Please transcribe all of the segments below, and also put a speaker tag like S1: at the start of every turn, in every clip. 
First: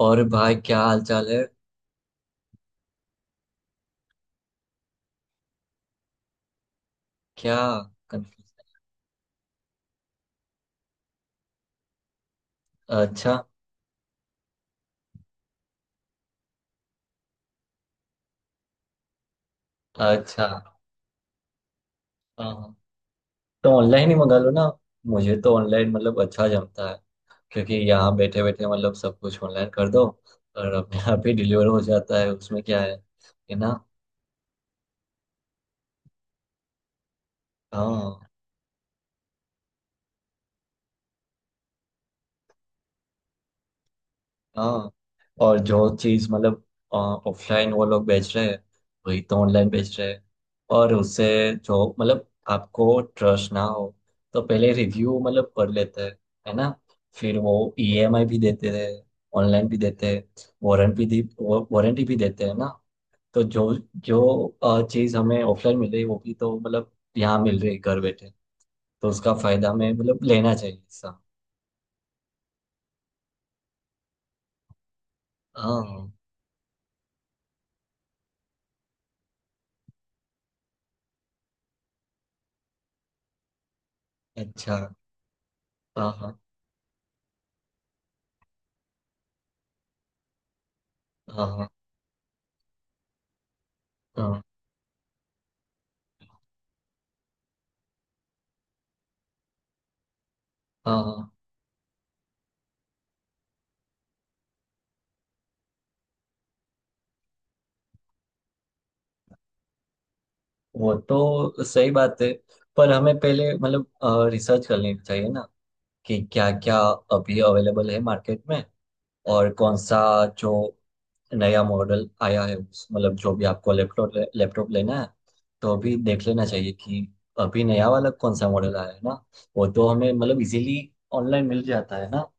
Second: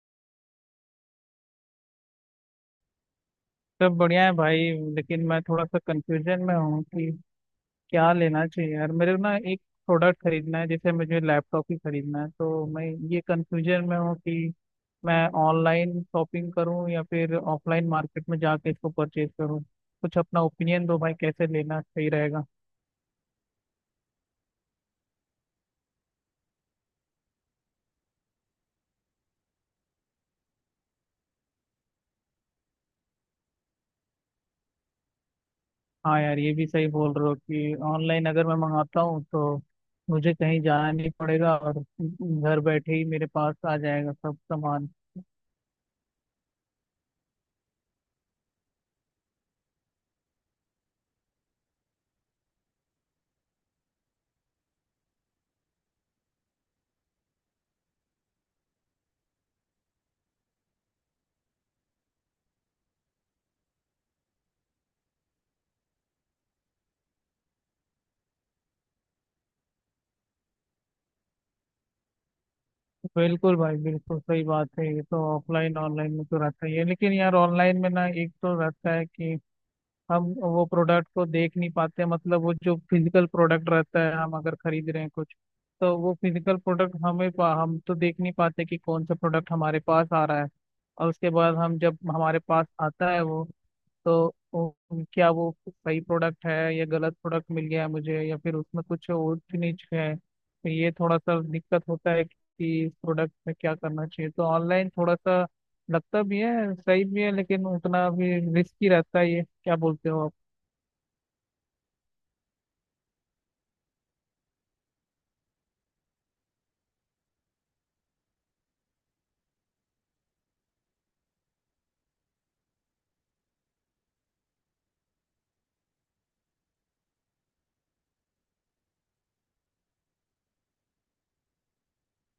S1: और भाई क्या हाल चाल है।
S2: सब बढ़िया है भाई। लेकिन मैं थोड़ा सा कंफ्यूजन में हूँ कि
S1: क्या।
S2: क्या लेना
S1: कंफ्यूज।
S2: चाहिए यार, मेरे को ना एक प्रोडक्ट खरीदना है। जैसे मुझे लैपटॉप ही खरीदना है तो मैं ये
S1: अच्छा।
S2: कंफ्यूजन में हूँ कि मैं ऑनलाइन शॉपिंग करूँ या फिर ऑफलाइन मार्केट में जाके इसको परचेज करूँ। कुछ अपना
S1: अच्छा।
S2: ओपिनियन दो भाई, कैसे लेना सही रहेगा।
S1: हाँ हाँ। तो ऑनलाइन ही मंगा लो ना। मुझे तो ऑनलाइन मतलब अच्छा जमता है। क्योंकि यहाँ बैठे बैठे मतलब सब कुछ ऑनलाइन कर दो। और अपने आप ही डिलीवर हो जाता है उसमें क्या है ना।
S2: हाँ यार, ये भी सही बोल रहे हो कि
S1: हाँ
S2: ऑनलाइन अगर मैं मंगाता हूँ तो मुझे कहीं जाना नहीं पड़ेगा और घर बैठे ही मेरे पास आ जाएगा सब सामान।
S1: हाँ। और जो चीज मतलब ऑफलाइन वो लोग बेच रहे हैं। वही तो ऑनलाइन बेच रहे हैं। और उससे जो मतलब आपको ट्रस्ट ना हो तो पहले रिव्यू मतलब पढ़ लेते हैं। है ना। फिर वो ईएमआई भी देते हैं। ऑनलाइन भी देते हैं। वारंटी भी दी वारंटी भी देते हैं ना। तो जो जो चीज हमें ऑफलाइन मिल रही है, वो भी तो मतलब यहाँ मिल रही है घर बैठे। तो उसका फायदा हमें मतलब लेना चाहिए सब।
S2: बिल्कुल भाई, बिल्कुल सही बात है। ये तो ऑफलाइन
S1: हाँ।
S2: ऑनलाइन में तो रहता ही है लेकिन यार, ऑनलाइन में ना एक तो रहता है कि हम वो प्रोडक्ट को देख नहीं पाते, मतलब वो जो फिजिकल प्रोडक्ट रहता है हम अगर
S1: अच्छा।
S2: खरीद रहे हैं कुछ तो
S1: हाँ।
S2: वो
S1: हाँ
S2: फिजिकल प्रोडक्ट हमें हम तो देख नहीं पाते कि कौन सा प्रोडक्ट हमारे पास आ रहा है। और उसके
S1: हाँ
S2: बाद
S1: हाँ।
S2: हम जब हमारे पास आता है वो, तो
S1: हाँ।
S2: क्या वो सही प्रोडक्ट है या गलत प्रोडक्ट मिल गया है मुझे या फिर उसमें कुछ ऊंच नीच है, तो ये
S1: हाँ
S2: थोड़ा
S1: हाँ,
S2: सा दिक्कत होता है कि इस प्रोडक्ट में क्या करना चाहिए। तो ऑनलाइन थोड़ा सा लगता भी है, सही भी है, लेकिन उतना भी रिस्की रहता है। ये क्या बोलते हो आप?
S1: वो तो सही बात है। पर हमें पहले मतलब रिसर्च कर लेनी चाहिए ना कि क्या क्या अभी अवेलेबल है मार्केट में। और कौन सा जो नया मॉडल आया है मतलब जो भी आपको लैपटॉप लैपटॉप लेना है। तो अभी देख लेना चाहिए कि अभी नया वाला कौन सा मॉडल आया है ना। वो तो हमें मतलब इजीली ऑनलाइन मिल जाता है ना।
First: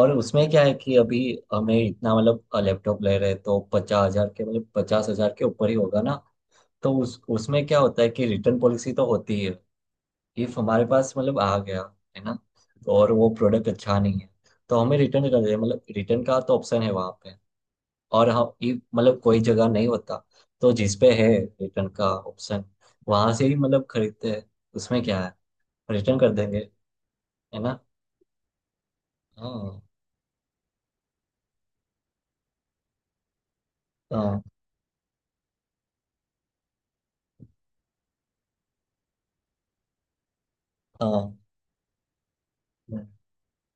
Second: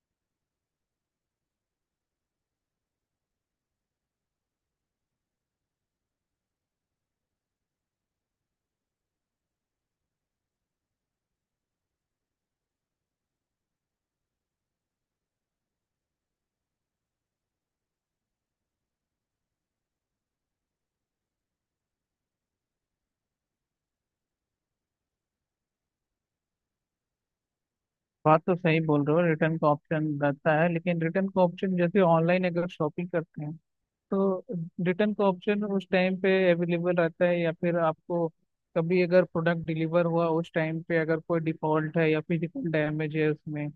S1: और उसमें क्या है कि अभी हमें इतना मतलब लैपटॉप ले रहे हैं तो 50,000 के मतलब 50,000 के ऊपर ही होगा ना। तो उस उसमें क्या होता है कि रिटर्न पॉलिसी तो होती है। इफ हमारे पास मतलब आ गया। है ना। और वो प्रोडक्ट अच्छा नहीं है। तो हमें रिटर्न कर दे मतलब रिटर्न का तो ऑप्शन है वहां पे। और हम if मतलब कोई जगह नहीं होता तो जिस पे है रिटर्न का ऑप्शन वहां से ही मतलब खरीदते हैं। उसमें क्या है रिटर्न कर देंगे। है ना।
S2: बात तो सही बोल रहे हो, रिटर्न का
S1: हाँ
S2: ऑप्शन रहता है, लेकिन रिटर्न का ऑप्शन जैसे ऑनलाइन अगर शॉपिंग करते हैं
S1: हाँ
S2: तो रिटर्न का ऑप्शन उस टाइम पे अवेलेबल रहता है या फिर आपको कभी अगर प्रोडक्ट डिलीवर हुआ उस टाइम पे अगर
S1: हाँ।
S2: कोई डिफॉल्ट है या फिजिकल
S1: हम्म,
S2: डैमेज है उसमें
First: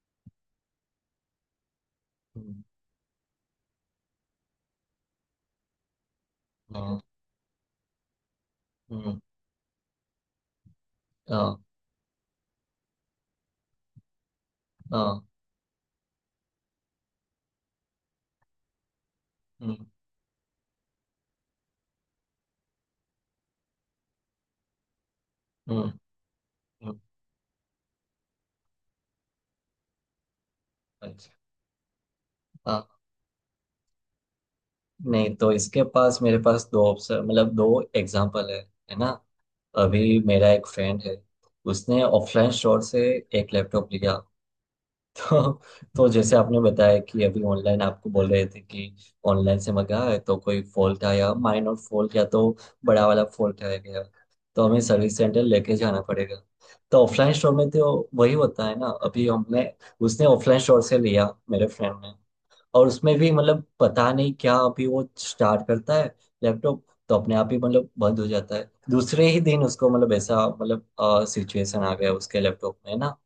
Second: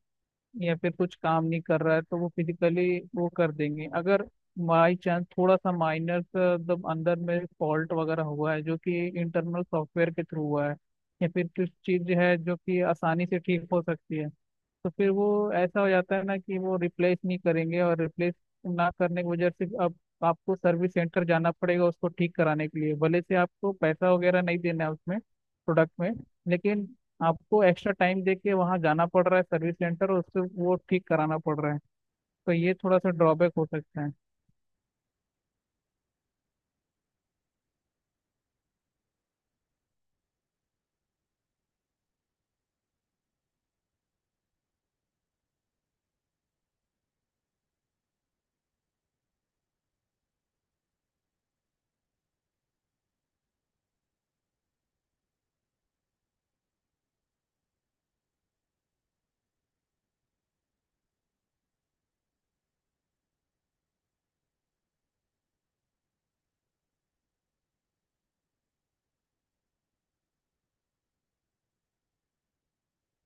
S2: या फिर कुछ काम नहीं कर रहा है, तो वो
S1: हम्म,
S2: फिजिकली वो कर देंगे। अगर बाई चांस थोड़ा सा माइनर मतलब
S1: हम्म,
S2: अंदर में फॉल्ट वगैरह हुआ है जो कि
S1: हम्म।
S2: इंटरनल सॉफ्टवेयर के थ्रू हुआ है या फिर
S1: हाँ
S2: कुछ चीज है जो कि आसानी से ठीक हो सकती है, तो फिर
S1: हाँ।
S2: वो ऐसा हो जाता है ना कि वो रिप्लेस नहीं करेंगे, और रिप्लेस ना करने की वजह से
S1: हम्म,
S2: अब आपको सर्विस सेंटर जाना पड़ेगा उसको ठीक कराने के लिए। भले से आपको पैसा वगैरह नहीं देना है उसमें
S1: हम्म,
S2: प्रोडक्ट में, लेकिन
S1: हम्म।
S2: आपको एक्स्ट्रा टाइम दे के वहाँ जाना पड़ रहा है सर्विस सेंटर और उससे वो ठीक
S1: अच्छा।
S2: कराना पड़ रहा है। तो ये
S1: हाँ।
S2: थोड़ा सा ड्रॉबैक हो सकता है।
S1: नहीं तो इसके पास मेरे पास दो ऑप्शन मतलब दो एग्जांपल है। है ना। अभी मेरा एक फ्रेंड है। उसने ऑफलाइन स्टोर से एक लैपटॉप लिया। तो तो जैसे आपने बताया कि अभी ऑनलाइन आपको बोल रहे थे कि ऑनलाइन से मंगाया है तो कोई फॉल्ट आया माइनर फॉल्ट या तो बड़ा वाला फॉल्ट आ गया। तो हमें सर्विस सेंटर लेके जाना पड़ेगा। तो ऑफलाइन स्टोर में तो वही होता है ना अभी हमने उसने ऑफलाइन स्टोर से लिया मेरे फ्रेंड ने। और उसमें भी मतलब पता नहीं क्या अभी वो स्टार्ट करता है लैपटॉप। तो अपने आप ही मतलब बंद हो जाता है दूसरे ही दिन उसको मतलब ऐसा मतलब सिचुएशन आ गया उसके लैपटॉप में ना।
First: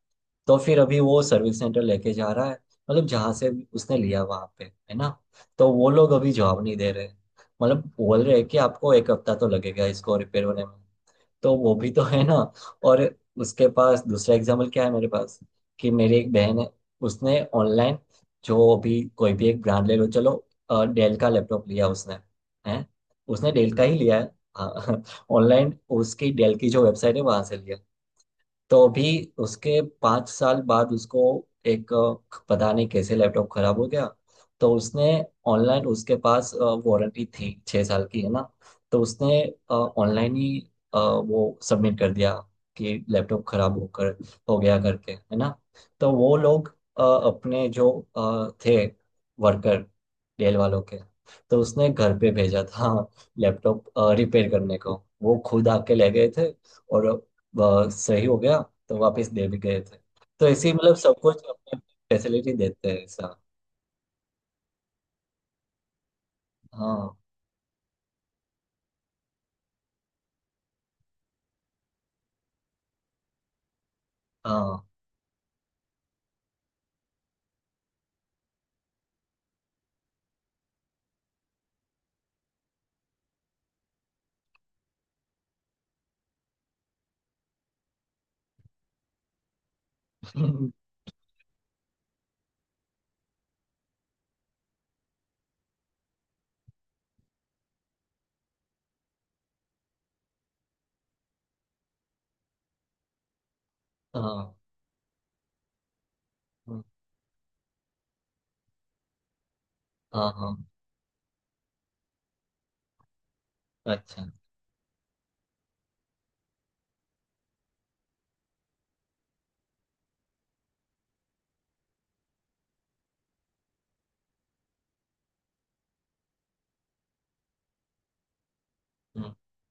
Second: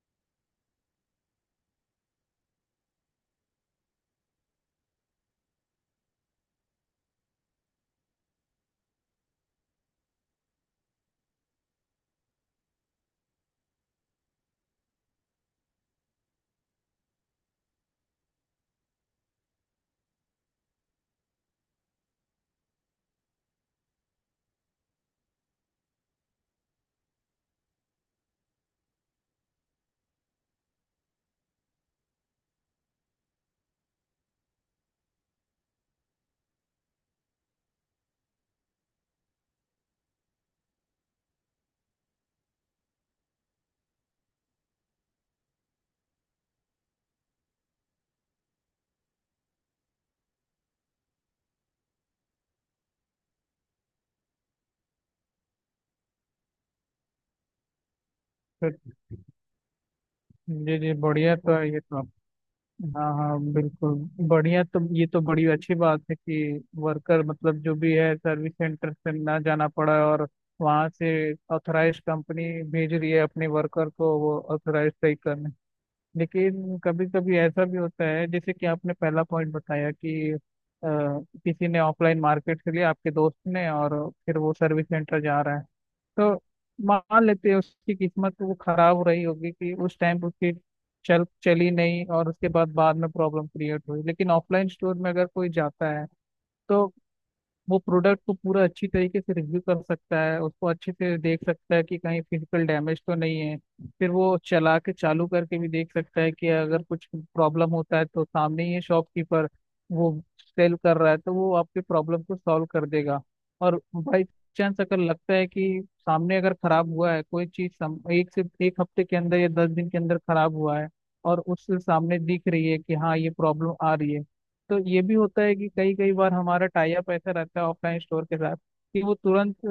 S1: तो फिर अभी वो सर्विस सेंटर लेके जा रहा है मतलब जहाँ से उसने लिया वहां पे है ना। तो वो लोग अभी जवाब नहीं दे रहे मतलब बोल रहे हैं कि आपको एक हफ्ता तो लगेगा इसको रिपेयर होने में। तो वो भी तो है ना। और उसके पास दूसरा एग्जाम्पल क्या है मेरे पास। कि मेरी एक बहन है। उसने ऑनलाइन जो भी कोई भी एक ब्रांड ले लो चलो। डेल का लैपटॉप लिया उसने। हैं। उसने डेल का ही लिया है ऑनलाइन। उसकी डेल की जो वेबसाइट है वहां से लिया। तो अभी उसके 5 साल बाद उसको एक पता नहीं कैसे लैपटॉप खराब हो गया। तो उसने ऑनलाइन उसके पास वारंटी थी 6 साल की है ना। तो उसने ऑनलाइन ही वो सबमिट कर दिया कि लैपटॉप खराब होकर हो गया करके है ना। तो वो लोग अपने जो थे वर्कर डेल वालों के तो उसने घर पे भेजा था लैपटॉप रिपेयर करने को। वो खुद आके ले गए थे और बहुत सही हो गया।
S2: फिर
S1: तो वापस दे भी गए थे। तो ऐसे ही
S2: जी जी,
S1: मतलब सब
S2: बढ़िया
S1: कुछ
S2: तो है
S1: अपने
S2: ये तो।
S1: फैसिलिटी देते हैं
S2: हाँ
S1: ऐसा।
S2: हाँ बिल्कुल। बढ़िया तो, ये तो बड़ी अच्छी बात है कि
S1: हाँ
S2: वर्कर मतलब जो भी है सर्विस सेंटर से ना जाना पड़ा है और वहाँ से ऑथराइज कंपनी भेज रही है अपने वर्कर को वो
S1: हाँ।
S2: ऑथराइज सही करने। लेकिन कभी कभी ऐसा भी होता है जैसे कि आपने पहला पॉइंट बताया कि किसी ने ऑफलाइन मार्केट के लिए आपके दोस्त ने और फिर वो सर्विस सेंटर जा रहा है। तो मान लेते हैं उसकी किस्मत तो वो खराब रही होगी कि उस टाइम पे उसकी चल चली नहीं, और उसके बाद बाद में प्रॉब्लम क्रिएट हुई, लेकिन ऑफलाइन स्टोर में अगर कोई जाता है तो वो प्रोडक्ट को पूरा अच्छी तरीके से रिव्यू कर सकता है, उसको अच्छे से देख सकता है कि कहीं फिजिकल डैमेज तो नहीं है। फिर वो
S1: हाँ
S2: चला के चालू करके भी देख सकता है कि अगर कुछ प्रॉब्लम होता है तो सामने ही है शॉपकीपर, वो
S1: हाँ हाँ।
S2: सेल कर रहा है तो वो आपके प्रॉब्लम को सॉल्व कर देगा। और बाई
S1: अच्छा।
S2: चांस अगर लगता है कि सामने अगर खराब हुआ है कोई चीज, एक से 1 हफ्ते के अंदर या 10 दिन के अंदर खराब हुआ है, और उससे सामने दिख रही है कि हाँ ये प्रॉब्लम आ रही है, तो ये भी होता है कि कई कई बार हमारा टाई अप ऐसा रहता है ऑफलाइन स्टोर के साथ कि वो
S1: हम्म,
S2: तुरंत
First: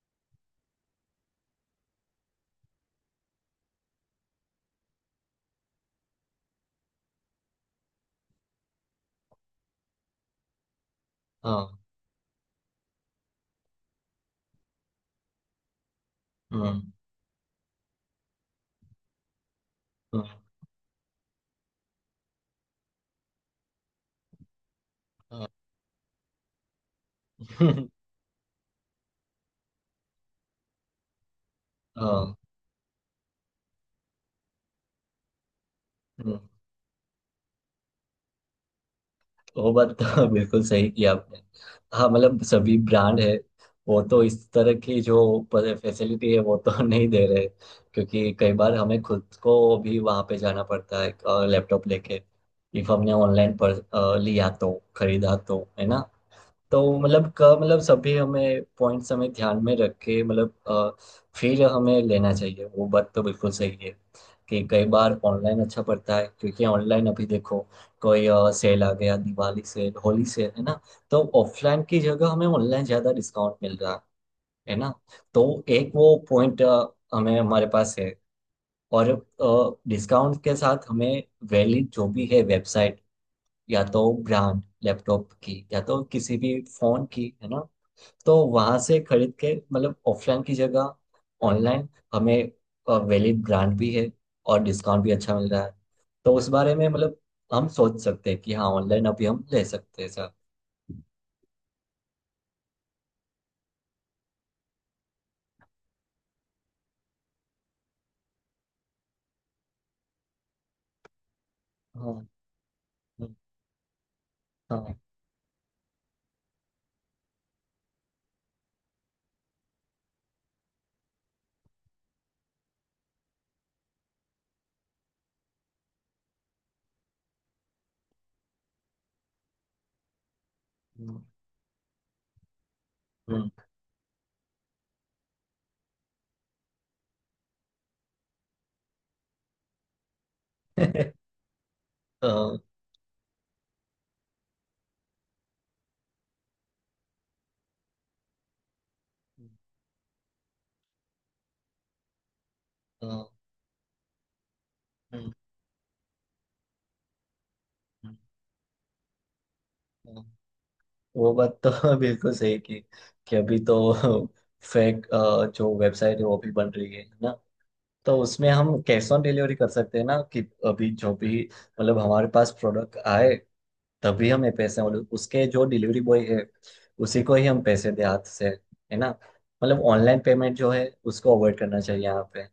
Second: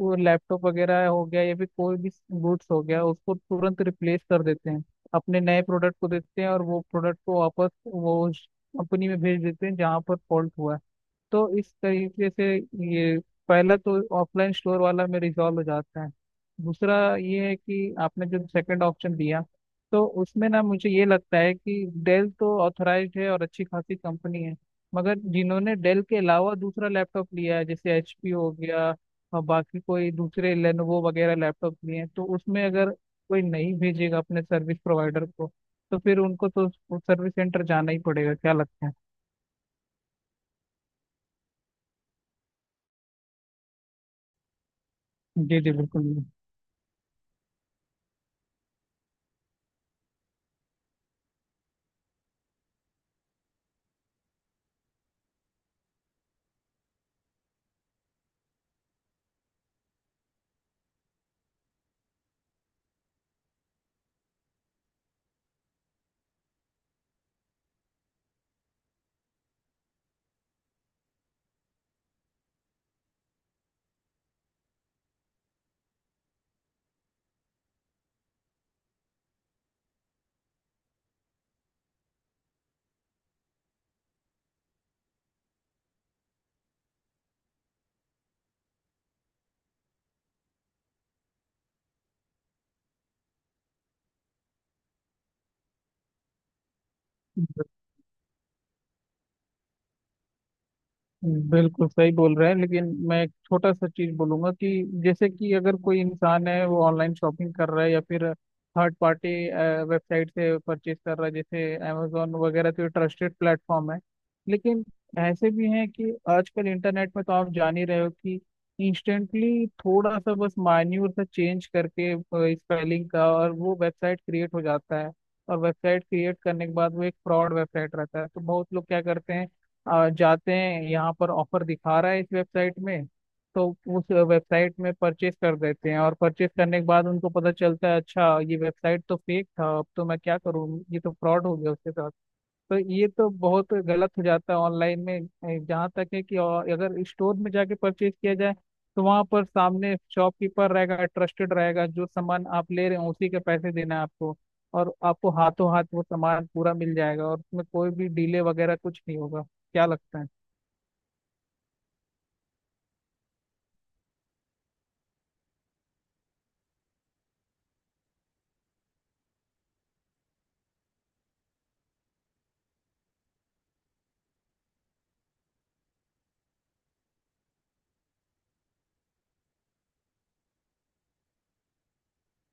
S2: वो लैपटॉप वगैरह हो गया या फिर कोई भी गुड्स हो गया, उसको तुरंत रिप्लेस कर देते हैं, अपने नए प्रोडक्ट को देते हैं और वो प्रोडक्ट को वापस वो कंपनी में भेज देते हैं जहाँ पर फॉल्ट हुआ है। तो
S1: हाँ।
S2: इस तरीके से ये, पहला तो ऑफलाइन स्टोर वाला में रिजॉल्व हो जाता है।
S1: हम्म,
S2: दूसरा ये है कि आपने जो सेकंड ऑप्शन दिया, तो
S1: हम्म,
S2: उसमें ना मुझे ये लगता है कि डेल तो ऑथराइज्ड है और अच्छी खासी कंपनी है, मगर
S1: हाँ।
S2: जिन्होंने डेल के अलावा दूसरा लैपटॉप लिया है, जैसे एचपी हो गया और बाकी कोई दूसरे लेनोवो वगैरह लैपटॉप लिए हैं, तो
S1: हाँ,
S2: उसमें अगर कोई नहीं भेजेगा अपने सर्विस प्रोवाइडर को, तो फिर
S1: हम्म।
S2: उनको तो सर्विस सेंटर जाना ही पड़ेगा। क्या लगता है?
S1: वो बात तो बिल्कुल सही किया आपने। हाँ मतलब सभी ब्रांड है। वो तो इस तरह की जो
S2: जी जी बिल्कुल,
S1: फैसिलिटी है वो तो नहीं दे रहे। क्योंकि कई बार हमें खुद को भी वहाँ पे जाना पड़ता है लैपटॉप लेके। इफ हमने ऑनलाइन पर लिया तो खरीदा तो है ना। तो मतलब क मतलब सभी हमें पॉइंट्स हमें ध्यान में रख के मतलब फिर हमें लेना चाहिए वो बात तो बिल्कुल सही है। कि कई बार ऑनलाइन अच्छा पड़ता है क्योंकि ऑनलाइन अभी देखो कोई सेल आ गया दिवाली सेल होली सेल है ना। तो ऑफलाइन की जगह हमें ऑनलाइन ज्यादा डिस्काउंट मिल रहा है। है ना। तो एक वो पॉइंट हमें हमारे पास है। और डिस्काउंट के साथ हमें वैलिड जो भी है वेबसाइट या तो ब्रांड लैपटॉप की या तो किसी भी फोन की है ना। तो वहां से खरीद के मतलब ऑफलाइन की जगह ऑनलाइन हमें वैलिड ब्रांड भी है और डिस्काउंट भी अच्छा मिल रहा है। तो उस बारे में मतलब हम सोच सकते हैं कि हाँ ऑनलाइन अभी हम ले सकते हैं सर।
S2: बिल्कुल सही बोल रहे हैं। लेकिन मैं एक छोटा सा चीज बोलूंगा कि जैसे कि अगर कोई इंसान है वो ऑनलाइन शॉपिंग कर रहा है या फिर थर्ड पार्टी वेबसाइट से परचेज कर रहा है, जैसे
S1: हाँ।
S2: अमेजोन वगैरह तो
S1: हम्म,
S2: ट्रस्टेड प्लेटफॉर्म है, लेकिन
S1: हाँ।
S2: ऐसे भी हैं कि आजकल इंटरनेट में तो आप जान ही रहे हो कि इंस्टेंटली थोड़ा सा बस मान्यूर सा चेंज करके, स्पेलिंग का, और वो वेबसाइट क्रिएट हो जाता है। और वेबसाइट क्रिएट करने के बाद वो एक फ्रॉड वेबसाइट रहता है, तो बहुत लोग क्या करते हैं, जाते हैं यहाँ
S1: हम्म,
S2: पर, ऑफर दिखा रहा है इस वेबसाइट में,
S1: हम्म।
S2: तो उस वेबसाइट में परचेस कर देते हैं, और परचेस करने के बाद उनको पता चलता है अच्छा ये वेबसाइट तो फेक था, अब तो मैं क्या करूँ, ये तो फ्रॉड हो गया उसके साथ।
S1: हाँ,
S2: तो ये तो बहुत गलत हो जाता है ऑनलाइन में। जहाँ तक है कि, और अगर स्टोर में जाके परचेज किया जाए तो वहाँ पर सामने शॉपकीपर रहेगा, ट्रस्टेड रहेगा, जो सामान आप ले रहे हो
S1: हाँ,
S2: उसी के पैसे देना है आपको, और आपको
S1: हम्म,
S2: हाथों हाथ वो सामान पूरा मिल जाएगा और उसमें कोई भी
S1: हम्म।
S2: डिले वगैरह कुछ नहीं होगा। क्या लगता है?
S1: वो बात तो बिल्कुल सही की। कि अभी तो फेक जो वेबसाइट है वो भी बन रही है ना। तो उसमें हम कैश ऑन डिलीवरी कर सकते हैं ना कि अभी जो भी मतलब हमारे पास प्रोडक्ट आए तभी हमें पैसे मतलब उसके जो डिलीवरी बॉय है उसी को ही हम पैसे दे हाथ से। है ना। मतलब ऑनलाइन पेमेंट जो है उसको अवॉइड करना चाहिए यहाँ पे।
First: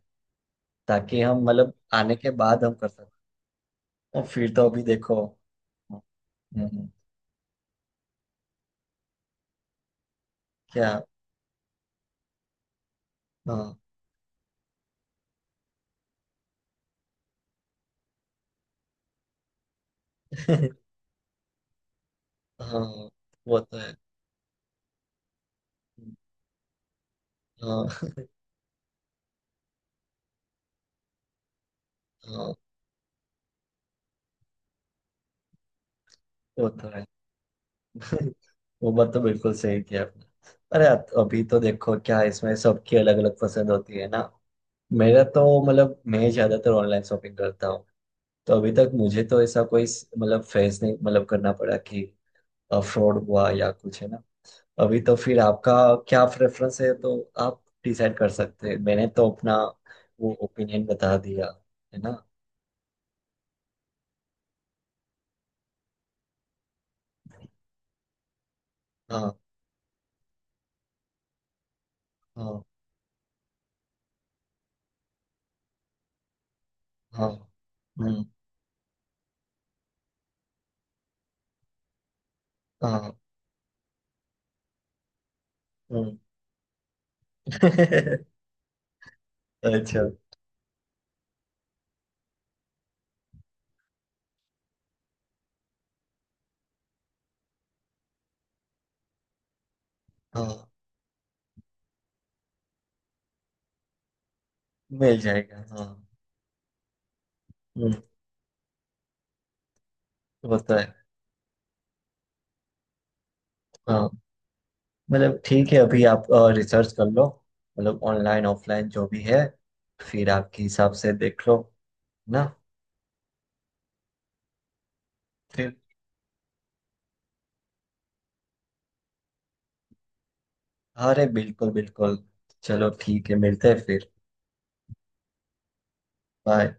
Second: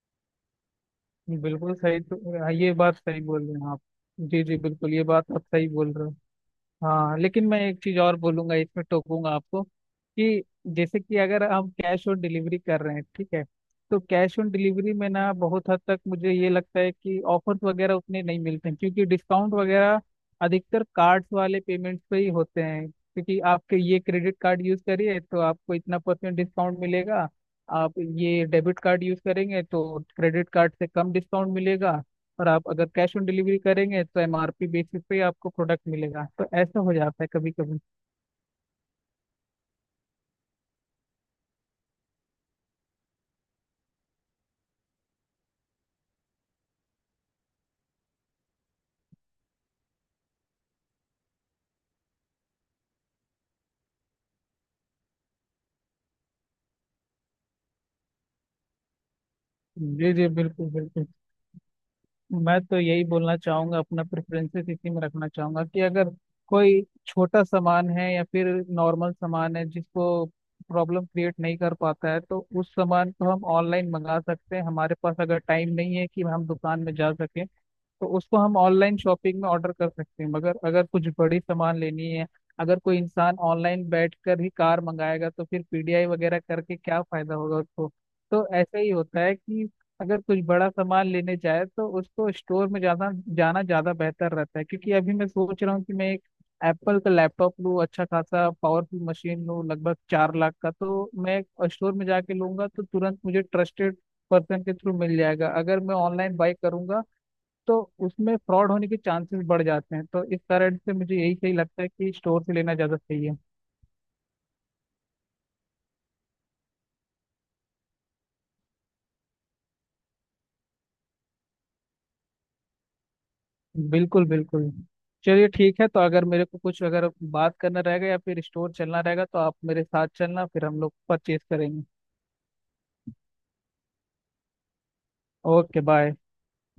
S1: ताकि हम मतलब
S2: बिल्कुल सही
S1: आने के
S2: तो। हाँ,
S1: बाद
S2: ये
S1: हम कर
S2: बात
S1: सकते
S2: सही बोल रहे हैं आप।
S1: हैं। और
S2: जी
S1: फिर
S2: जी
S1: तो अभी
S2: बिल्कुल, ये
S1: देखो।
S2: बात आप सही बोल रहे हो।
S1: हम्म, हम्म।
S2: हाँ लेकिन मैं एक चीज और बोलूंगा, इसमें टोकूंगा आपको कि
S1: क्या।
S2: जैसे कि अगर हम कैश ऑन डिलीवरी कर रहे हैं, ठीक है,
S1: हाँ।
S2: तो कैश ऑन डिलीवरी में ना बहुत हद तक मुझे ये लगता है कि ऑफर्स वगैरह उतने नहीं मिलते हैं, क्योंकि डिस्काउंट वगैरह अधिकतर कार्ड्स वाले पेमेंट्स पे ही होते हैं।
S1: हाँ।
S2: क्योंकि
S1: वो
S2: आपके
S1: तो है।
S2: ये क्रेडिट कार्ड यूज करिए तो आपको इतना परसेंट डिस्काउंट मिलेगा, आप
S1: हाँ
S2: ये डेबिट कार्ड यूज करेंगे तो क्रेडिट कार्ड से कम डिस्काउंट मिलेगा, और
S1: हाँ।
S2: आप अगर कैश ऑन डिलीवरी करेंगे तो एमआरपी बेसिस पे ही आपको प्रोडक्ट मिलेगा। तो
S1: वो
S2: ऐसा
S1: तो
S2: हो
S1: है।
S2: जाता है कभी कभी।
S1: वो बात तो बिल्कुल सही किया आपने। अरे अभी तो देखो क्या है, इसमें सबकी अलग अलग पसंद होती है ना। मेरा तो मतलब मैं ज्यादातर ऑनलाइन शॉपिंग करता हूँ। तो अभी तक मुझे तो ऐसा कोई मतलब फेस नहीं मतलब करना पड़ा कि फ्रॉड हुआ या कुछ है ना। अभी तो फिर आपका क्या प्रेफरेंस है तो आप डिसाइड कर सकते हैं मैंने तो अपना
S2: जी जी
S1: वो
S2: बिल्कुल
S1: ओपिनियन
S2: बिल्कुल।
S1: बता दिया। है ना।
S2: मैं तो यही बोलना चाहूंगा, अपना प्रेफरेंसेस इसी में रखना चाहूंगा कि अगर कोई छोटा सामान है या फिर नॉर्मल
S1: हाँ
S2: सामान है जिसको प्रॉब्लम क्रिएट नहीं कर पाता है, तो
S1: हाँ
S2: उस सामान को हम ऑनलाइन मंगा सकते हैं, हमारे पास अगर टाइम नहीं है कि हम दुकान में जा
S1: हाँ।
S2: सकें, तो
S1: हम्म।
S2: उसको हम ऑनलाइन शॉपिंग में ऑर्डर कर सकते हैं। मगर अगर कुछ बड़ी सामान लेनी है, अगर कोई
S1: हाँ।
S2: इंसान ऑनलाइन बैठकर ही कार मंगाएगा तो फिर पीडीआई
S1: हम्म।
S2: वगैरह करके क्या फायदा होगा उसको। तो ऐसा ही होता है कि
S1: अच्छा।
S2: अगर कुछ बड़ा सामान लेने जाए तो उसको स्टोर में जाना जाना ज्यादा बेहतर रहता है, क्योंकि अभी मैं सोच रहा हूँ कि मैं एक एप्पल का लैपटॉप लूँ, अच्छा खासा पावरफुल मशीन लूँ, लगभग 4 लाख
S1: हाँ।
S2: का, तो मैं स्टोर में जाके लूंगा तो तुरंत मुझे ट्रस्टेड पर्सन के थ्रू मिल
S1: मिल
S2: जाएगा।
S1: जाएगा।
S2: अगर
S1: हाँ।
S2: मैं ऑनलाइन बाई करूंगा तो
S1: हम्म।
S2: उसमें फ्रॉड होने के चांसेस बढ़ जाते हैं, तो इस
S1: वो तो
S2: कारण
S1: है।
S2: से मुझे यही सही लगता है कि स्टोर से लेना ज़्यादा सही है।
S1: हाँ मतलब ठीक है अभी आप रिसर्च कर लो मतलब ऑनलाइन ऑफलाइन जो भी है फिर आपके हिसाब से देख लो ना।
S2: बिल्कुल बिल्कुल। चलिए
S1: फिर।
S2: ठीक है, तो अगर मेरे को कुछ अगर बात करना रहेगा या फिर स्टोर चलना रहेगा तो आप मेरे साथ चलना, फिर हम लोग
S1: अरे
S2: परचेज
S1: बिल्कुल
S2: करेंगे।
S1: बिल्कुल। चलो ठीक है मिलते हैं फिर।
S2: Okay bye.
S1: बाय।